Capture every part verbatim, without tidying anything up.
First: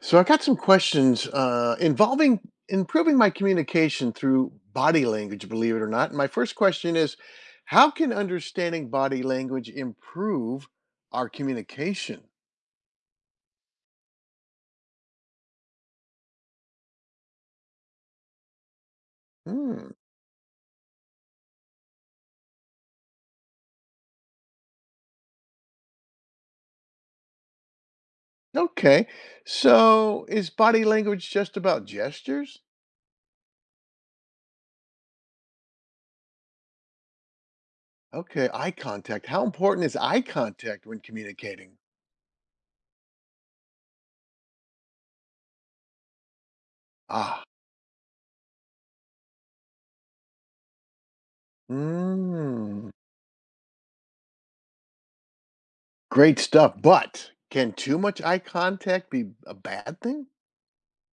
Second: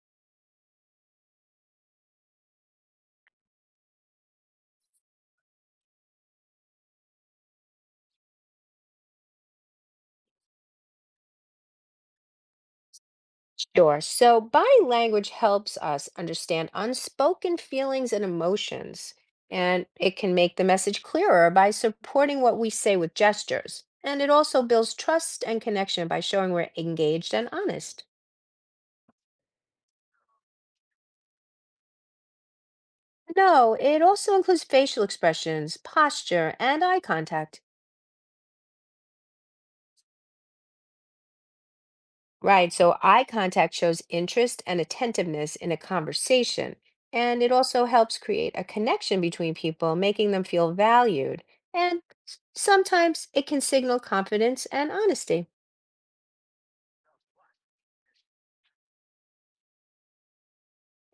So I got some questions uh, involving improving my communication through body language, believe it or not. And my first question is, how can understanding body language improve our communication? Sure. So body language helps us understand unspoken feelings and emotions, and Hmm. it can make the message clearer by supporting what we say with gestures. And it also builds trust and connection by showing we're engaged and honest. Okay. So is body language just about gestures? No, it also includes facial expressions, posture, and eye contact. Okay. Eye contact. How important is eye contact when communicating? Right. So eye contact shows interest and attentiveness in a conversation. And Ah. it also helps create a connection between people, making them feel valued. And s- Hmm. sometimes it can signal confidence and honesty. Great stuff. But can too much eye contact be a bad thing?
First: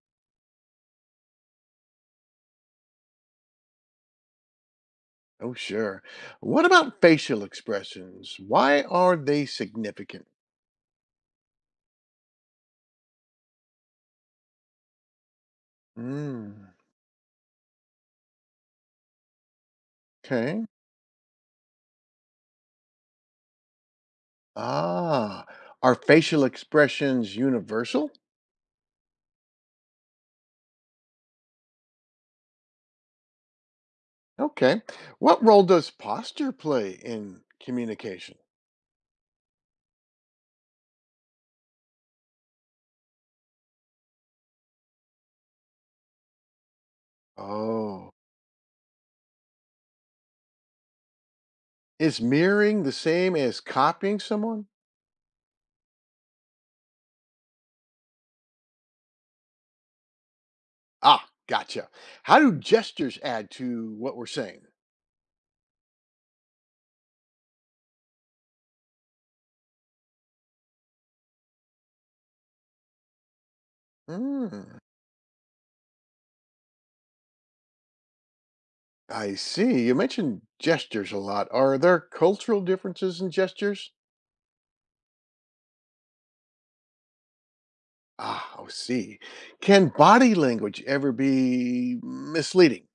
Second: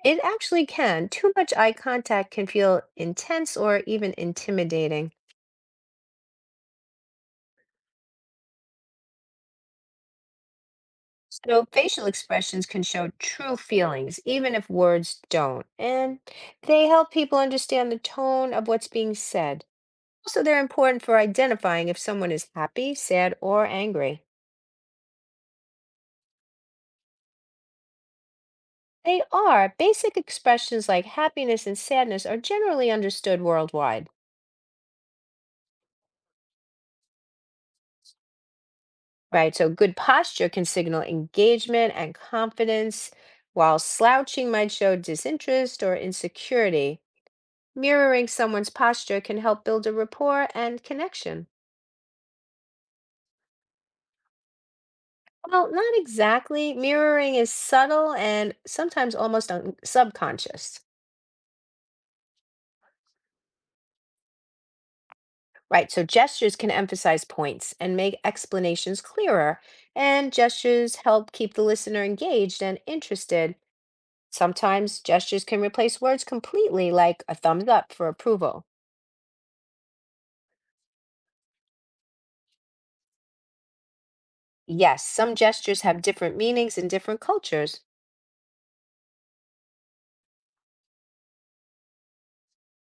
It actually can. Too much eye contact can feel intense or even intimidating. Oh, sure. What about facial expressions? Why are they significant? So facial expressions can show true feelings, even if words don't. And Mm, they help people understand the tone of what's being said. Also, they're okay. important for identifying if someone is happy, sad, or angry. Ah, are facial expressions universal? They are. Basic expressions like happiness and sadness are generally understood worldwide, Okay. What role does posture play in communication? right? So, good posture can signal engagement and confidence, while slouching might show disinterest or insecurity. Oh, Mirroring someone's posture can help build a rapport and connection. is mirroring the same as copying someone? Well, not exactly. Mirroring is subtle and sometimes almost un- subconscious. Ah, gotcha. How do gestures add to what we're saying? Right, so gestures can emphasize points and make explanations clearer, and gestures help keep the listener engaged and interested. Mm, Sometimes gestures can replace words completely, like a thumbs up for approval. I see. You mentioned gestures a lot. Are there cultural differences in gestures? Yes, some gestures have different meanings in different cultures. Ah, I see. Can body language ever be misleading?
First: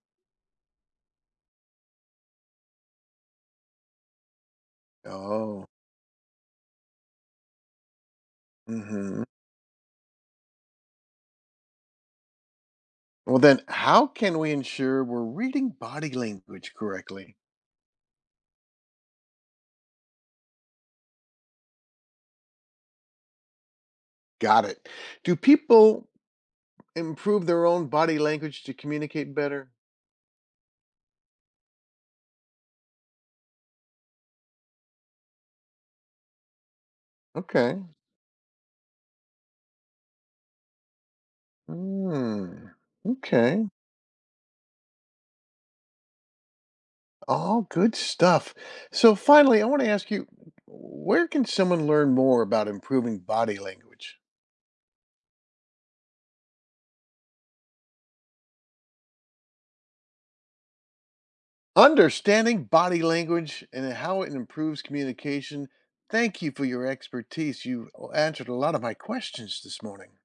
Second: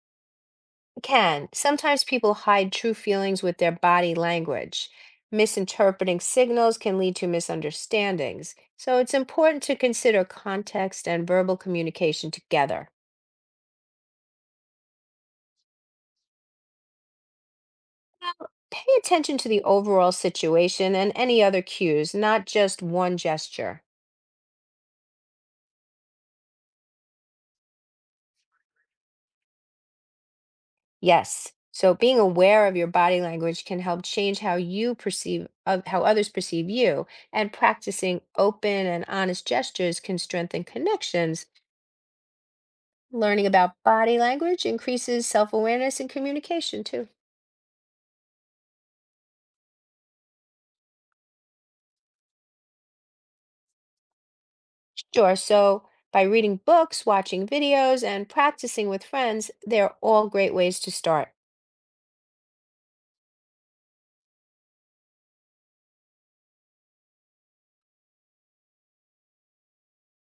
Can sometimes people hide true feelings with their body language. Oh, Misinterpreting signals can lead to misunderstandings, so it's hmm. important to consider context and verbal communication together. Well, then, how can we ensure we're reading body language correctly? Well, pay attention to the overall situation and any other cues, not just one gesture. Got it. Do people improve their own body language to communicate better? Yes. So being aware of your body language can help change how you perceive of how others perceive you, and Okay. practicing open and honest gestures can strengthen connections. Hmm. Learning Okay. about body language increases self-awareness and communication too. All good stuff. So, finally, I want to ask you, where can someone learn more about improving body language? Sure. So by reading books, watching videos, and practicing with friends, they're all great ways to start. Understanding body language and how it improves communication. Thank you for your expertise. You uh, answered a lot of my questions this morning.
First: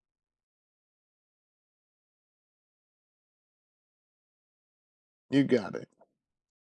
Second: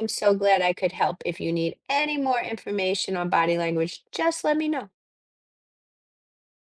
I'm so glad I could help. If you need any more information on body language, just let me know. You got it.